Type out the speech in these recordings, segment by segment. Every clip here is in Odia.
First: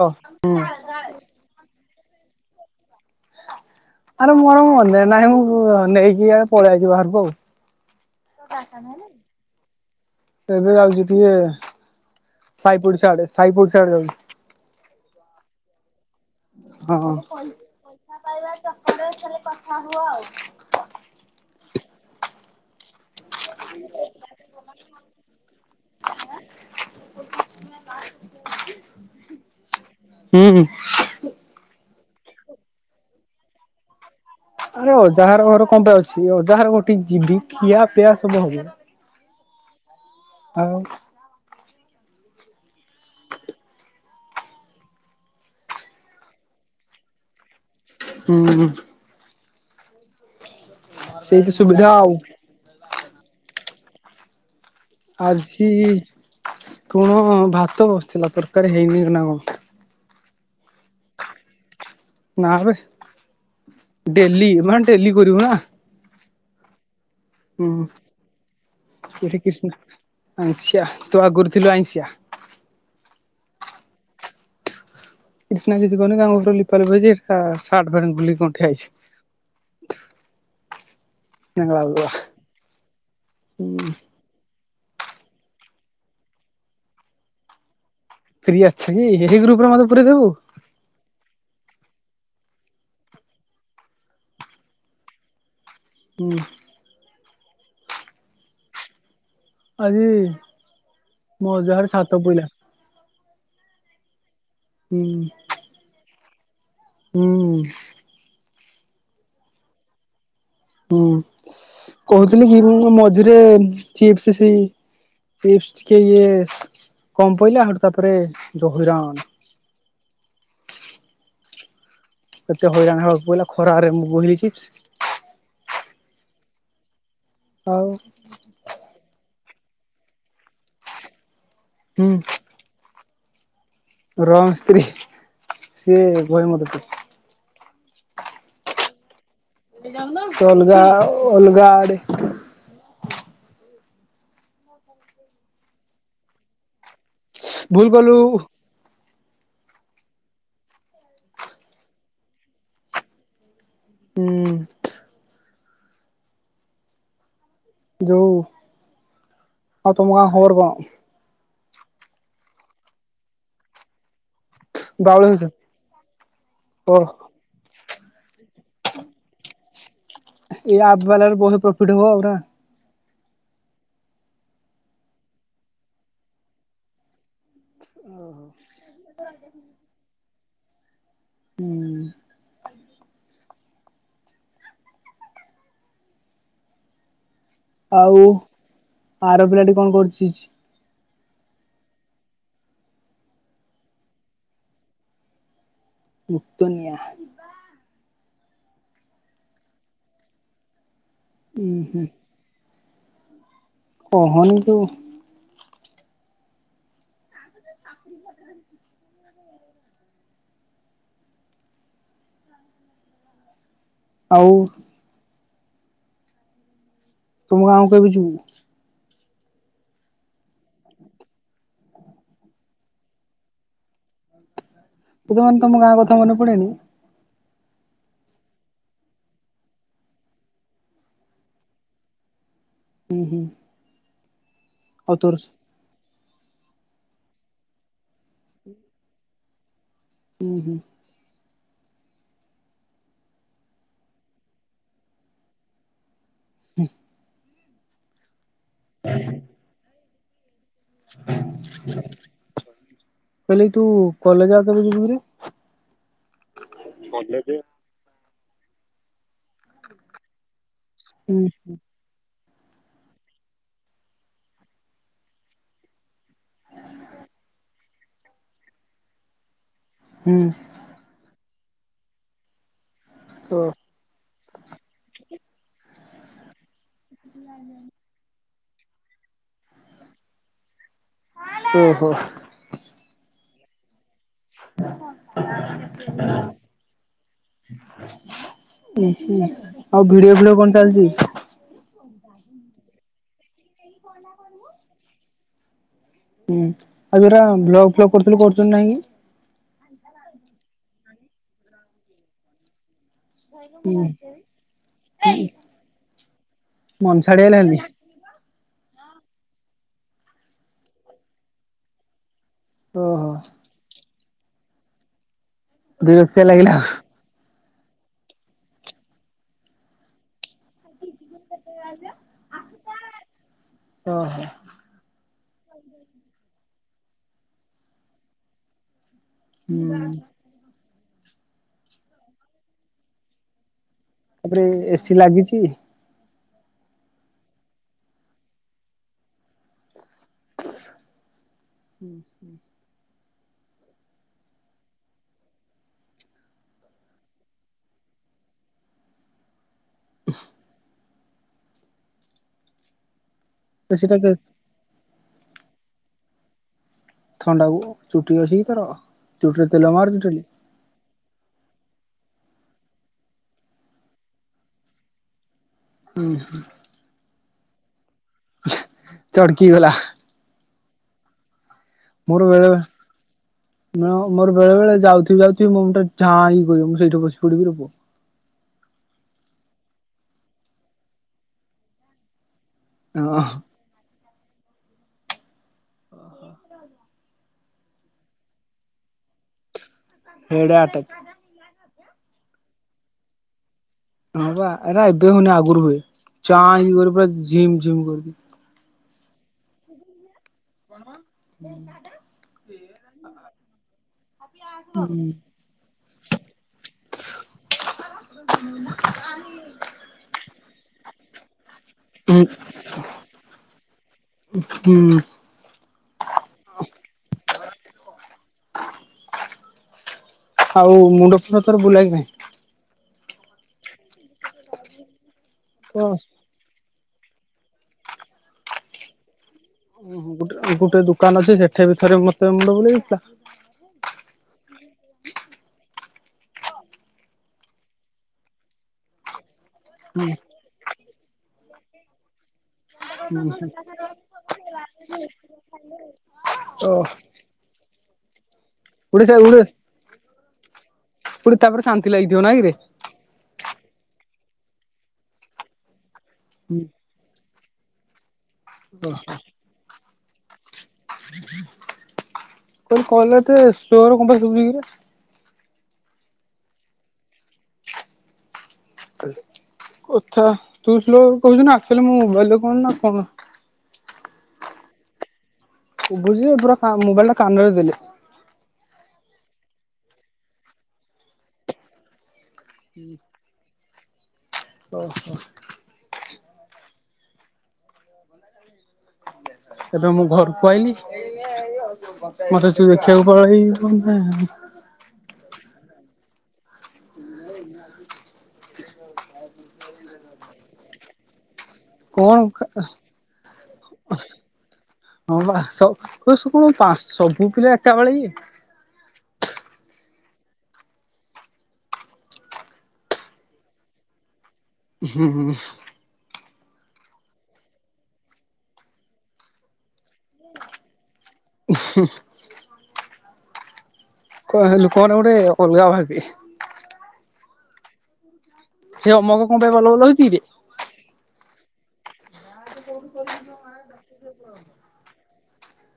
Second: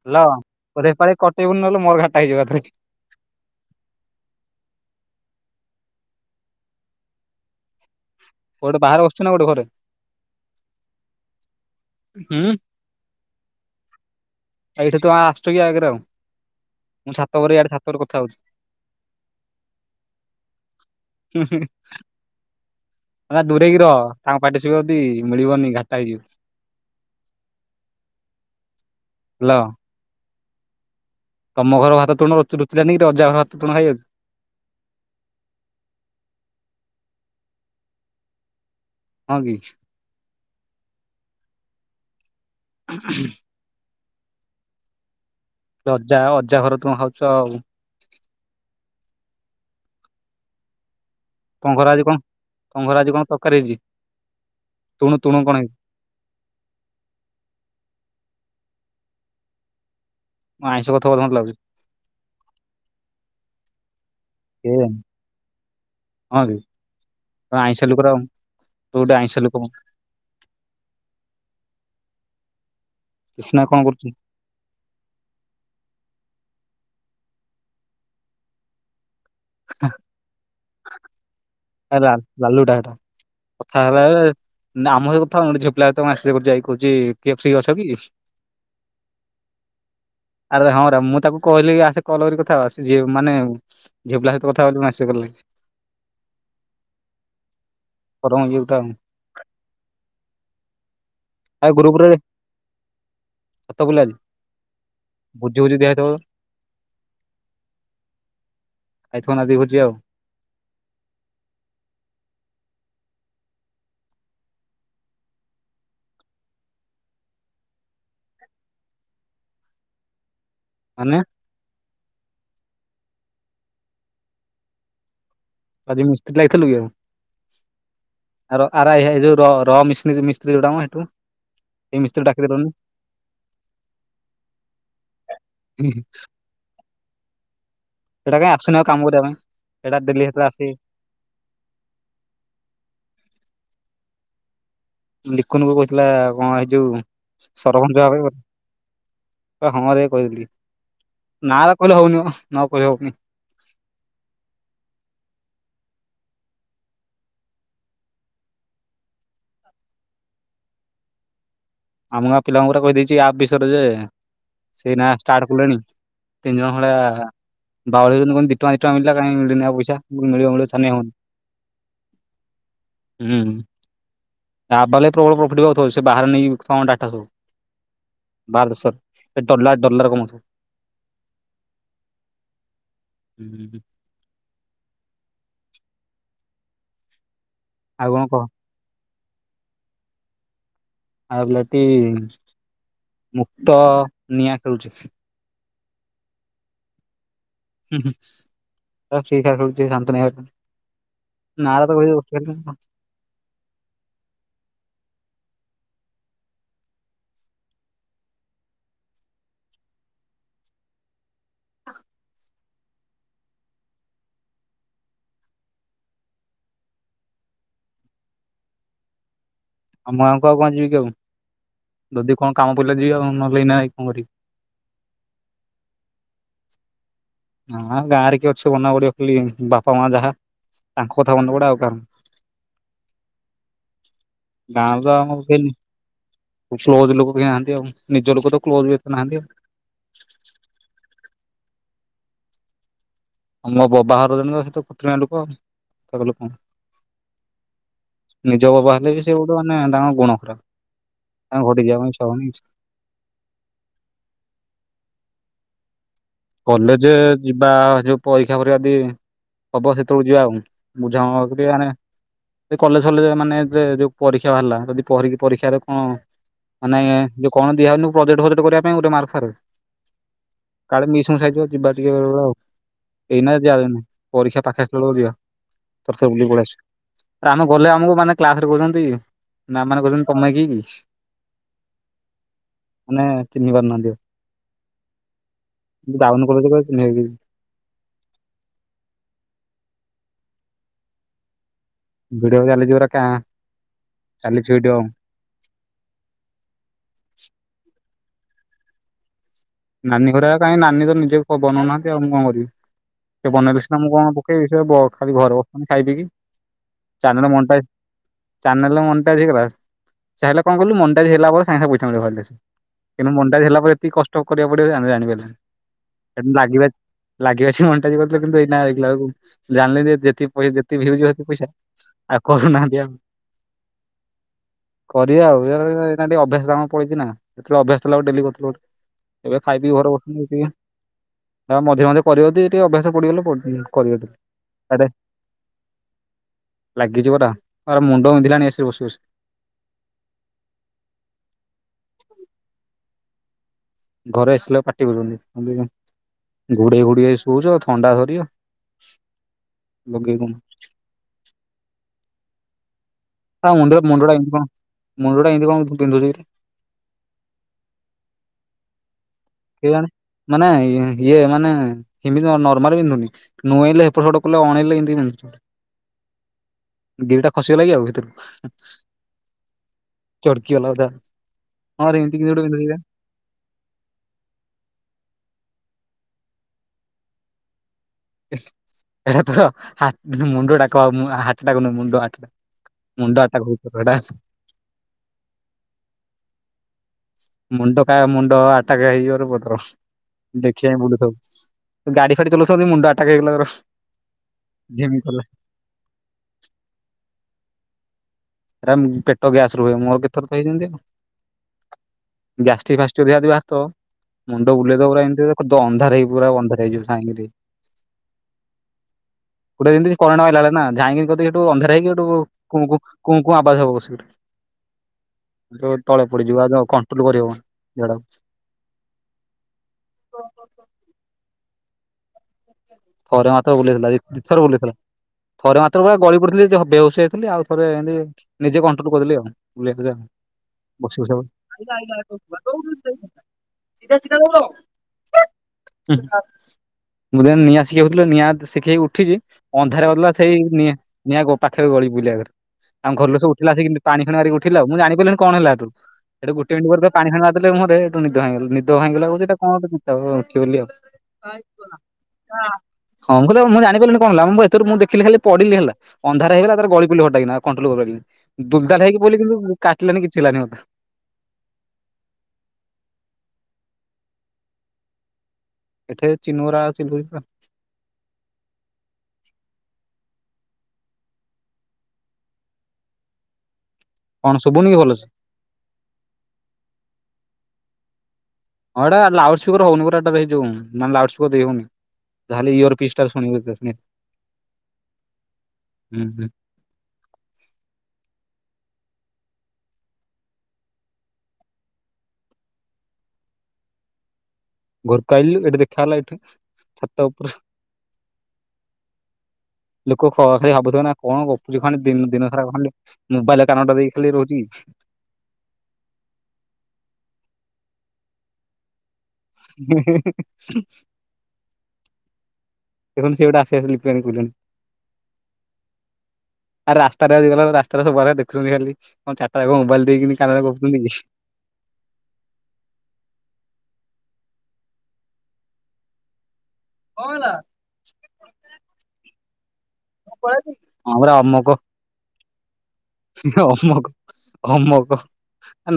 ଓ ହାଲୋ ତୋର ଏପାଳି କଟେଇବୁନି ନହଲେ ମୋର ଘାଟା ହେଇଯିବ ଏଥିରେ। ଆରେ ମୋର ମନେନାହିଁ ମୁଁ ନେଇକି ୟାଡେ ପଳେଇ ଆଇଚି ବାହାରକୁ ଆଉ। କୁଆଡେ ବାହାରେ ବସଚୁ ନା କୋଉଠି ଘରେ? ଏବେ ଯାଉଚି ଟିକେ ହୁଁ ସାଇପଡିସା ଆଡେ ସାଇପଡିସା ଆଡେ ଯାଉଚି। ଏଇଠି ତୁ ଆସୁଛୁ କି ଆଗରେ ଆଉ ହଁ। ମୁଁ ଛାତ ଉପରେ ୟାଡେ ଛାତରୁ କଥାହୋଉଚି। ତାହେଲେ କଥାହୁଅ ଆଉ। ଏ ଦୂରେଇକି ରହ ତାଙ୍କ ପାଟିି ଶୁବିବ ଯଦି ମିଳିବନି ଘାଟା ହେଇଯିବ। [unintelligible] ହାଲୋ। ହୁଁ ହୁଁ। ତମ ଘର ଭାତ ତୁଣ ରୁଚୁ-ରୁଚିଲା ନେଇକି ତୋ ଅଜାଘର ଭାତ ତୁଣ ଖାଇଯାଉଚୁ? ଆରେ ଅଜାହର ଘର କଣ ପାଇଁ ଅଛି ଅଜାହର ଘଟିକି ଯିବି ଖିଆ ପିଆ ସବୁ ହବ। ହଁ କି। ଆଉ ରଜା-ଅଜା ଘର ତୁଣ ଖାଉଚୁ ଆଉ। ହୁଁ। ସେଇଠି ତମ ସୁବିଧା ଘରେ ଆଜି ଆଉ କଣ ତମ ଘରେ ଆଜି କଣ ତରକାରୀ ହେଇଚି? ଆଜି ତୁଣ ଭାତ ବସିଥିଲା ତର କାରୀ ହେଇନି ନା କଣ। ଆଇଁଷ କଥା ବୋଧେ ମତେ ଲାଗୁଚି। ନା ବେ ଡେଲି ମାନେ କେଜାଣି ଡେଲି କରିବୁ ନା। ହଁ ରେ। ହୁଁ ତୁ ଗୋଟେ ଆଇଁଷ ସେଠି ଲୋକ କ୍ରିଷ୍ଣା, ଆଛା ତୋ ଆଗରୁ ଥିଲୁ ଆଇଁଶିଆ। କ୍ରିଷ୍ଣା କଣ କରୁଚି? କ୍ରିଷ୍ଣା କିଛି କରୁନି [unintelligible] ଲିପା ଲିପି ହଇଛି ସାର୍ଟ ପ୍ୟାଣ୍ଟ ନେବ ବୋଲି କଣ ଠିଆ ହେଇଛି। ନାଙ୍ଗଳା ବଗଳା ଲା ବାଲୁଟା ଏଟା କଥା ହୁଁ ହେଲା ବେଳେ ନା ଆମ ସହିତ କଥା ହଉନି, ଝିଆପିଲା ସହିତ ମେସେଜ କରୁଚି ଆଇ କହୁଚି କେପସି ଅଛ କି? ଫ୍ରି ଅଛି କି ଏହି ଗ୍ରୁପରେ ମତେ ପୁରେଇ ଦବୁ। କହିଲେ କି ଆସେ କଲ କରି କଥା ହବା ସେ ଝିଅ ମାନେ ଝିଅପିଲା ସହିତ କଥା ହବ ବୋଲି ମେସେଜ୍ କଲେ। ଉଁ। [unintelligible] ଆଜି ଅଜା ଘର ଛାତ ପଇଲା। ଛାଟ ପାଇଲା ଆଜି, ହୁଁ ଭୋଜି ଫୋଜି ଦିଆ ହେଇଥିବ ତ। ହୁଁ। [unintelligible] ଆଉ। ହୁଁ କହୁଥିଲି କି ଉଁ ମଝିରେ ଚିପ୍ସ ସେଇ ଚିପ୍ସ ଟିକେ ଇଏ କମ ପଇଲା ଆ ଶୋଉଠୁ ତାପରେ ଯୋଉ ହଇରାଣ। ମାନେ କେତେ ହଇରାଣ ହେବାକୁ ପାଇଲା ଖରାରେ ମୁଁ ବୋହିଛି। ଆଜି ମିସ୍ତ୍ରୀ ଲାଗିଥିଲୁ କି ଆଉ ଆର ଆରା ଏ ଯାଉ ର ର ମିସ୍ରି ମିସ୍ତ୍ରୀ ଯୋଉ ଆମ ଏଠୁ ଏ ମିସ୍ତ୍ରୀ ଡାକି ଦେଲୁନି। ର ସ୍ତ୍ରୀ ସିଏ [unintelligible] ସେଇଟା କାଇଁ ଆସୁନି ଆଉ କାମ କରିବା ପାଇଁ। ସେଇଟା ଡେଲି ହେତେବେଳେ ଆସି ଅଲଗା ଆଉ ଅଲଗା ଆଡ଼େ। ଲିକୁନକୁ କହୁଥିଲା କଣ ଏଇ ଯୋଉ ଭୁଲ ସରପଞ୍ଚ କଲୁ ଭାବେ ହଁରେ କହି ଦେଇଥିଲି ନା ବା କହିଲେ ହଉନି ମୋ, ନ କରି ହଉନି। ହୁଁ। ଯୋଉ ହଉ ଆଉ ତମ ଗାଁ ଖବର କଣ? ଆମ ଗାଁ ପିଲାଙ୍କୁ ପୁରା କହି ଦେଇଛି ଆ ବିଷୟରେ ଯେ ସେ ଏଇନା ବାଉଳି ଷ୍ଟାର୍ଟ ହଉଛ? କଲେଣି ତିନିଜଣ ଓ ଭଳିଆ ବାଉଳିଲେଣି କହୁଛନ୍ତି ଦି ଟଙ୍କା, ଦି ଟଙ୍କା ମିଳିଲା କାଇଁ ମିଳିନି ଆଉ ପଇସା। ମିଳିବ ମିଳିବ ଏ ଛାନିଆ ଆପ୍ ହଉନି। ବାଲାର ବହେ ପ୍ରଫିଟ ହବ ପୁରା। ହୁଁ, ଆପ ବାଲାର ପ୍ରବଳ ପ୍ରଫିଟ ହଉଥିବ ସେ ବାହାର ଲିଙ୍କ୍ ହଁ ଡାଟା ସବୁ ବାହାର ଦେଶ ଡଲାର ଡଲାର କମଉଥିବେ। ହୁଁ। ହୁଁ ହୁଁ। କଣ ଆଉ କହ ଆର ପିଲାଟି କଣ କରୁଛି-ଛି। ଆଉ ପିଲାଟି ମୁକ୍ତ ନିଆଁ ଖେଳୁଛି। ମୁକ୍ତ ନିଆଁ। ହୁଁ-ହୁଁ [unintelligible] ଫ୍ରି ଫାୟାର ଖେଳୁଛି ଶାନ୍ତନୁ ହେଙ୍କା ଉଁ ହୁଁ ସହିତ। [unintelligible] କହନି ତ। ଅ [inaudible] ଆଉ। ତମ ଗାଁକୁ କେବେ ଯିବୁ? ଆମ ଗାଁକୁ ଆଉ କଣ ଯିବି କି, ଆଉ। ଯଦି କଣ କାମ ପଇଲ ଯିବି ଆଉ। ନହେଲେ ଏଇନା ଯାଇକି କଣ କରିବି? କେବେ ମାନେ, ତମ ଗାଁ କଥା ମନେ ପଡେନି। ନା, ଗାଁରେ କିଏ ଅଛି ମନେ ପଡିବ, ଖାଲି ବାପା ମା ଯାହା। ତାଙ୍କ କଥା ମନ ପଡେ, ଆଉ କାହାର। ହୁଁ ହୁଁ। ଗାଁ ରେ ତ ଆଉ ତୋର ଆମର କେହି କ୍ଲୋଜ ଲୋକ ବି ନାହାନ୍ତି ଆଉ। ନିଜ ଲୋକ ତ କ୍ଲୋଜ ଏତେ ନାହାନ୍ତି ଆଉ। ହୁଁ ହୁଁ ଆମ ବବା ଘର ଜଣେ ତ, ସେ ତ [unintelligible] ଲୋକ ଲୋକ। ନିଜ ବବା ହେଲେ ବି ସେ ଗୋଟେ, ମାନେ ତାଙ୍କର ଗୁଣ ଖରାପ। ତାଙ୍କ ଘଟିକି ଯିବା ପାଇଁ ଇଚ୍ଛା ହଉନି ଆଉ। କହିଲ, ତୁ କଲେଜ ଆଉ କେବେ ଯିବୁ କିରେ? କଲେଜ ଯିବା ଯୋଉ। ପରୀକ୍ଷା ପରୀକ୍ଷା ଦିଆ ହବ, ସେତେବେଳକୁ ଯିବା ଆଉ। ହୁଁ [unintelligible] କଲେଜ ହେଲେ, ମାନେ ଯୋଉ ପରୀକ୍ଷା ବାହାରିଲା। ଯଦି, ପିକି ପରୀକ୍ଷାରେ କଣ ନାଇଁ, ଯଉ କଣ ଦିଆଉନ, ପ୍ରୋଜେଟଜଟ କରିବା ପାଇଁ ଗୋଟେ ମାରଫାର୍। ହୁଁ। [unintelligible] ଏଇ ନା ଓ ଯାଉନି। ପରୀକ୍ଷା ପାଖେ ଆସିଲ ବେଳକୁ ଯିବା। ଆ ଆମେ ଗଲେ ଆମକୁ ମାନେ କ୍ଲାସ ରେ କହୁଛନ୍ତି। ମାମ୍ ମାନେ କହୁଛନ୍ତି, ତମେ କି କି? ଓ ହୋ। ମାନେ ଚିହ୍ନି ପାରୁନାହାନ୍ତି। ଓ ହଁ ଡାଉନ କଲେଜ କୁ ଚିହ୍ନି ହେବି [inaudible] ଆ [inaudible] ଆଉ ଭିଡିଓ ଭିଡିଓ କଣ ଚାଲିଛି? ଭିଡିଓ ଚାଲିଛି ପୁରା କା, ଚାଲିଛି ଭିଡିଓ ଆଉ। ହୁଁ, ଆଉରାା ବ୍ଲଗ ଫ୍ଲ କରର୍ଥିଲଥିଲ କରଚ ନାହିଁ। ନାନୀ ଘରେ କାହିଁ, ନାନୀ ତ ନିଜେ ବନାଉନହନ୍ତି ଆଉଁ କଣ କରିବି। ସେ ବନେଇଲେ ସିନା, ହୁଁ ମୁଁ କଣ ପକେଇବି। ଖାଲି ଘରେ ବସଛନ୍ତି ଖାଇ ପିକି। ମନସାଡିଆ ଚାନେଲେ ହେଲି ମଣ୍ଟାଇଯ ଚନେଲେ ମନ୍ ହେଲେ କଣ କହିଲୁ। ମଣ୍ଟାଇଜ ହେଲା ପରେ ସାଙ୍ଗେ ପଇାସା ମିଳିବ। ଓହୋ କିନ୍ତୁ ମେଣ୍ଟାଇଜ ହେଲା ପରେ, ଏତିକ କଷ୍ଟ କରିବାକୁ ପଡିବ ଆମେ। [unintelligible] ବର୍କ୍ତିଆ ଲାଗିଲା ଆଉ। ଟ ଅଛି ମଣ୍ଟା କରିଥିଲେ। କିନ୍ତୁ, ଏଇ ଏଗାକୁ ଜାିଲେ ଯେତିି ପଇା ଯେତେ ଭି ହେଉଛି, ପଇସା ଆଉ କରୁନାହାନ୍ତି। ଆ ଓ ହୋ। କରିବା ଆଉ, ଟ ଅଭ୍ୟାସ କ ପଡିଛି ନା। ଯେତେବେଳେ ଅଭ୍ୟାସଥିଲା। ଡେ ଏବେ ଖାଇ ପିଇ ହୁଁ। ଘର ବସନିିକେ। ଯ ମେ ମ କରିବି ଟିକେ, ଅଭ୍ୟାସ ପଡିଗଲେ ପଡ଼ି ଯିବେ। ତାପରେ, ଏସି ଲାଗିଛି। ଲାଗିଯିବଟା, ମୁଣ୍ଡ ବିନ୍ଧିଲାଣି ଏସରେ ବସି ବସି। ହୁଁ ହୁଁ। ଘରେ ଆସିଲେ, ପାଟି କରୁଛନ୍ତି। ଘୋଡେ ଗୁଡ ସୁଉଚ, ଥଣ୍ଡା ଧରିବ। ଲଗେଇ ହଁ ମୁଣ୍ଡ, ଏସିି ଟା ମୁଣ୍ଡା ମୁଣ୍ଡା ଏତିୁରେ ଥଣ୍ଡା ଚୁଟି ଅଛି, କି ତର। କେଇଜାଣେ ମାନେଇ ଇଏ ମାନେ ଏମିତି ନର୍ମାଲ ବିନ୍ଧୁନି ନୁଏଇଁଲେ ଏପଟ ସେପଟ କଲେ ଅଣେଇଲେ ଏମିତି ବିନ୍ଧୁଛି ଆ ହ ଗିରିଟା ଖସିଗଲାକି ଆଉ ଭିତୁରୁ ଚଡ଼କି ଗଲା କି ଗଲା ବୋଧେଉ ମୋର ବେଳେ ମୋର ବେଳେ ବଳେ ଯାଉଥିବି ଆଉଥିବି ମୋ ମୁଣ୍ଡ ଯାଁଇ କରିବ ମୁଁ ସେଇଠି ବସିପଡ଼ିବି ରେ ପୁଅ ଏଟା ତ ହା ମୁଣ୍ଡ ଟା କହ ମୁଁ ମୁଣ୍ଡ ହାତଟା ନୁହ ମୁଣ୍ଡ ହାତଟା ହଁ ମୁଣ୍ଡ ଆଉ ତା ଗ୍ରୋପ ଫୋଟ ଟା ମୁଣ୍ଡ କା ମୁଣ୍ଡ ଆଟା କେଇ ବର ପତ୍ର ହେଡ୍ ଦେଖି ଚାଇଁ ଆଟାକ୍ ବୁଲୁଥିବୁ ଗାଡି ଫାଡି ଚଲଉଛନ୍ତି ମୁଣ୍ଡ ଆଟାକ ହେଇଗଲା ମୋର ହଁ ବା ଏଟା ଏବେ ହଉନି ଆଗରୁ ହୁଏ ଚାଁଏ କରିକି ପୁରା ଝିମ୍ ଝିମ୍ କରିଦିଏ। ପେଟ ଗ୍ୟାସ୍ ରୁହେ ମୋର କେତେଥର ତ ହେଇଛି ଏମିତି। ଗ୍ୟାଷ୍ଟିକ ଫାଷ୍ଟିକ ଯାହାର ବି ବାହାରୁଥିବ ମୁଣ୍ଡ ବୁଲେଇଦବ ପୁରା ଏମିତି ଅନ୍ଧାର ହେଇ ପୁରା ଅନ୍ଧାର ହେଇଯିବ ସାଇନେ ଗୋଟେ ଯେମିତି କରେଣ୍ଟ ମାଇଲାଭଳିଆ ନା ଯାଇଁକି କଦ ଏଇଠୁ ଅନ୍ଧାର ହେଇକି ଏଠୁ ହୁଁ କୁ କୁ ଆବାଜ ହବ ବସିକିରି। ହୁଁ ତଳେ ପଡିଯିବ ଆଉ କଣ୍ଟ୍ରୋଲ କରିହବନି ଝାଡାକୁ। ଆଉ ମୁଣ୍ଡ ଫୁଣ୍ଡ ତୋର ବୁଲାଏ କି ନାହିଁ? ଥରେ ମାତ୍ର ବୁଲେଇଥିଲା ଦି ଦିଥର ବୁଲେଇଥିଲା ଥରେ ମାତ୍ର ପୁରା ନାହିଁ? ଗଳିପଡ଼ିଥିଲି ବେହୋସ ଥିଲି ଆଉ ଥରେ ଏନତି ନିଜେ କଣ୍ଟ୍ରୋଲ କରିଦେଲି ଆଉ। [unintelligible] ଓହୋ ଗୋଟେ ଗୋଟେ ବସିବୁ ଦୋକାନ ସବୁ ଅଛି ସେଠି ବି ଆଇଲା ଥରେ ଆଇଲା ମତେ [unintelligible] ମୁଣ୍ଡ ବୁଲେଇ କୋଉଠି ଦେଇଥିଲା। ସିଧା ସିଧା ଦୌଡ। ହୁଁ ମୁଁ ନିଆଁ [unintelligible] ନିଆଁ ଶିଖେଇକି ଉଠିଛି ଅନ୍ଧାର [unintelligible] ହୁଁ ସେଇ ନିଆଁ ନିଆଁ କ ପାଖରେ ଗଳିପଇ [unintelligible] ଆମ ଘର ଲୋକ ହୁଁ। ସବୁ ଉଠିଲେ ଆସିକି ପାଣିଫାଣି ମାରିକି ଉଠେଇଲେ। ମୁଁ ଜାଣିପାଲିନି କଣ ହେଲା ସେଠୁ ସେଠି ଗୋଟେ ମିନିଟ ଓ ପରେ ତ ପାଣି ଫାଣି ମାରିଦେଲେ ମୁହଁ ରେ ରୋ ନିଦ ଭାଙ୍ଗି ଗଲା ନିଦ ଭାଙ୍ଗି ଗୋଟେ ଗଲା ସେ କୋହୁଚି ଏଟା କଣ ଗୋଟେ [unintelligible] ଆଉ ଗୋଟେ ତାପରେ ଶାନ୍ତି ଲାଗିଥିବ ନାଇଁ କିରେ? ହଁ। ଅନ୍ଧାର ହେଇଗଲା ତାର ଗଳି ପଡିଲି ହଟା କିନା ଆଉ କଣ୍ଟୁଲୁ କରିପାରିଲିନି ଦୁଲ ଦାଲ ହେଇକି ପାଇଲି କିନ୍ତୁ କାଟିଲାନି କିଛି ହେଲାନି ମତେ। ତୋରି କଲ୍ ଏତେ ସ୍ଲୋରେ କଁ ପାଇଁ ଶୁବୁଚି କିରେ? ଏଠି ଚିନୋରା ଅଛି ବୁଝିପା କଥା ତୁ ସ୍ଲୋ କହୁଚୁ ନା ଆକ୍ଚୋଲି ମୋ ମୋବାଇଲ ଟା କଣ ନା କଣ କଣ ଶୁଭୁନି କି ଭଲ ସେ? ବୁଝିଲେ ପୁରା କା ମୁବାଇଲ ଟା କାନରେ ଦେଲେ। ହଁ ଏଟା ଲାଉଡ ସ୍ପିକର ହୋଉନି ପୁରା ଏଟାରେ ଇଏ ଯୋଉ ଲାଉଡ ସ୍ପିକର ଦେଇ ହୋଉନି। ତାହେଲେ ଇୟର ପିଷ୍ଟା ଶୁଣିବେ ଏଇସିନେ। ଓହୋ। ଉଁହୁଁ। ଏବେ ମୁଁ ଘରକୁ ଆଇଲି ମତେ ତୁ ଦେଖିବାକୁ ପଳେଇ ଆଇଲୁ। [unintelligible] ଘରକୁ ଆଇଲି ଏଠି ଦେଖା ହେଲା ଏଠି ଛାତ ଉପରେ। ଲୋକୋ ଖ ଖାଲି ଭାବୁଥିବେ ନା କଣ ଗ କୋହୁଚି ଖାନି ଦିନ୍ କଣ ଦିନ କା ସାରା ଖଣ୍ଡେ ମୁବାଇଲରେ କାନଟା ଦେଇକି ଖାଲି ରୋହୁଚି। ହଁବା ସ କୋହୁଛନ୍ତି ସବୁ କଣ ପାସ୍ ସବୁ ପିଲା ଏକା ବଳେ ଇଏ [unintelligible] ଦେଖନ୍ତୁ ସିଏ ଗୋଟେ ଆସୁ ଆସୁ ନୀତି ବାଣୀ କହିଲାଣୀ। ହୁଁ ହୁଁ। ଆରେ ରାସ୍ତାରେ ଆଜି ଗଲା ବେଳେ ରାସ୍ତାରେ ସବୁ ଆଡେ ଦେଖୁଛନ୍ତି ଖାଲି କଣ ଚାରିଟା ଯାକ ମୁବାଇଲ ଦେଇକିନି କାନରେ ଗପୁଚନ୍ତି କି? ଉହୁଁ। ଲୋକ ଗୋଟେ ଅଲଗା ଭାବି କଣଲା ସେ ଅମକ କଣ ପାଇଁ ଭଲ ଭଲ ହଉଛି କିରେ ଆମର ଅମକୁ ଅମକ ଅମକ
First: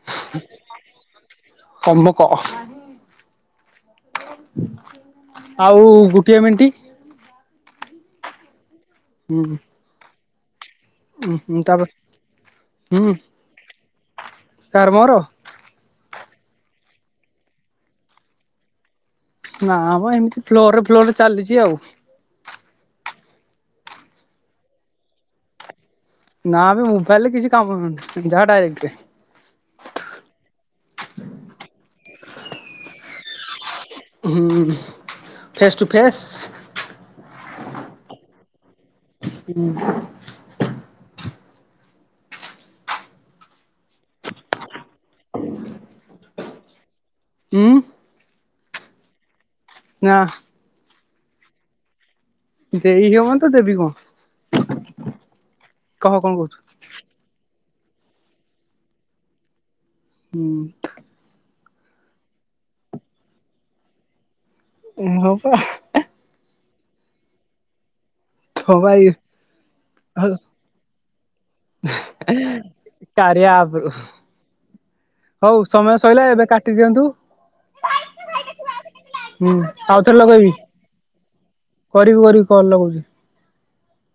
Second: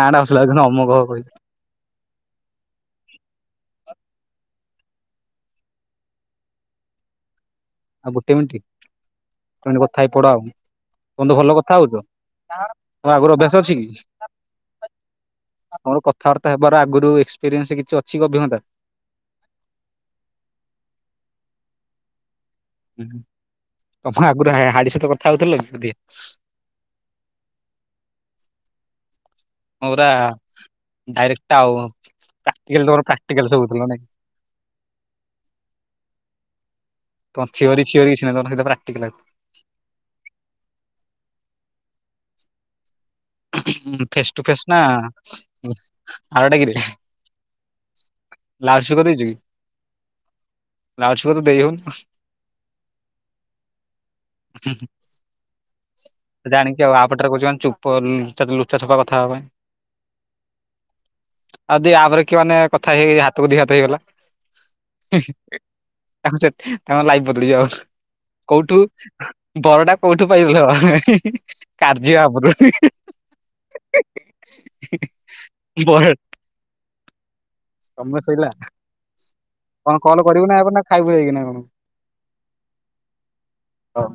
ନାଡା ଅସ ଲ ଅମକ କମ୍ଭ କ ଆଉ ଗୋଟିଏ ମେଣ୍ଟି ଆଉ ଗୋଟେ ମିନିଟ କଥା ହେଇ ପଡ ଆଉ ତୁନ୍ତୁ ଭଲ ହୁଁ କଥା ତାପରେ ହଉଛ ମ ଆଗରୁ ଅଭ୍ୟାସ ଅଛି କି? ମର? ଥାର୍ଥ ହେବାର ଆଗରୁ ଏକ୍ସପିରିଏନ୍ସ କିଛି ଅଛି ଅଭିଜ୍ଞତା। ନାମ ଏମିତି ଫ୍ଲୋ ଫ୍ଲୋର ଚାଲିଛି ଆଉ। ତମ ଆଗରୁ ହାଡି ସହିତ କଥା ହଉଥିଲ ଯଦି ନା ଆମେ ମୋବାଇଲ ରେ କିଛି କାମ କରନ ଯାହା ଡାଇରେକ୍ଟ୍। ପୁର ଡାଇରେକ୍ଟ୍ ଆଉ ପ୍ରଟି ହ ଫେସ୍ ଟୁ ଫେସ୍। ତମ ଥିିରି ଖିରି କିଛି ନା ତ ସେ ପୁରା ହୁଁ। ହ ଫେସ୍ ଟୁ ଫେସ୍ ନା ଅରଡଗରେି ହୁଁ। ଲାଲସ କରି ଦେଇେଇଛି କି? ନାଁ। ଲାଉଛ ତ ଦେଇ ହଉନ? ଦେଇ ହବ ତ ଦେବି କହ। କଣ କହୁଛୁ ଜାଣିକି ଆଉ ଆପରେ କହୁ ଚୁପ ଲୁଚା ଛପା କଥା ହବା ପାଇଁ। ହୁଁ। ଆଉ ଦି ଆଗରେ କି ମାନେ କଥା ହେଇ ହାତକୁ ଦେହତ ହେଇଗଲା। ହୁଁ ହଁ ପା ତାଙ୍କ ସେ ତାଙ୍କର ଲାଇଫ ବଦଳିଯିବ ଆଉ। ତ କୋଉଠୁ ଭାଇ ବରଟା କୋଉଠୁ ପାଇଗଲେ। କାର୍ଯ୍ୟ ଆାବରୁ। କାରିଆ ଆପ ରୁ ହଉ ସମୟ ସୋଇଲା ଏବେ କାଟିଦିଅନ୍ତୁ। ସମୟ ସୋଇିଲା। କଣ ଆଉଥରେ କଲ କରିବୁ ଲଗେଇବି ନାହିଁ ଆପଣ ନା ଖାଇବୁ ହେଇକି ନାହିଁ କଣ? କରିବି କରିବି କଲ ଲଗଉଛି। ହଁ।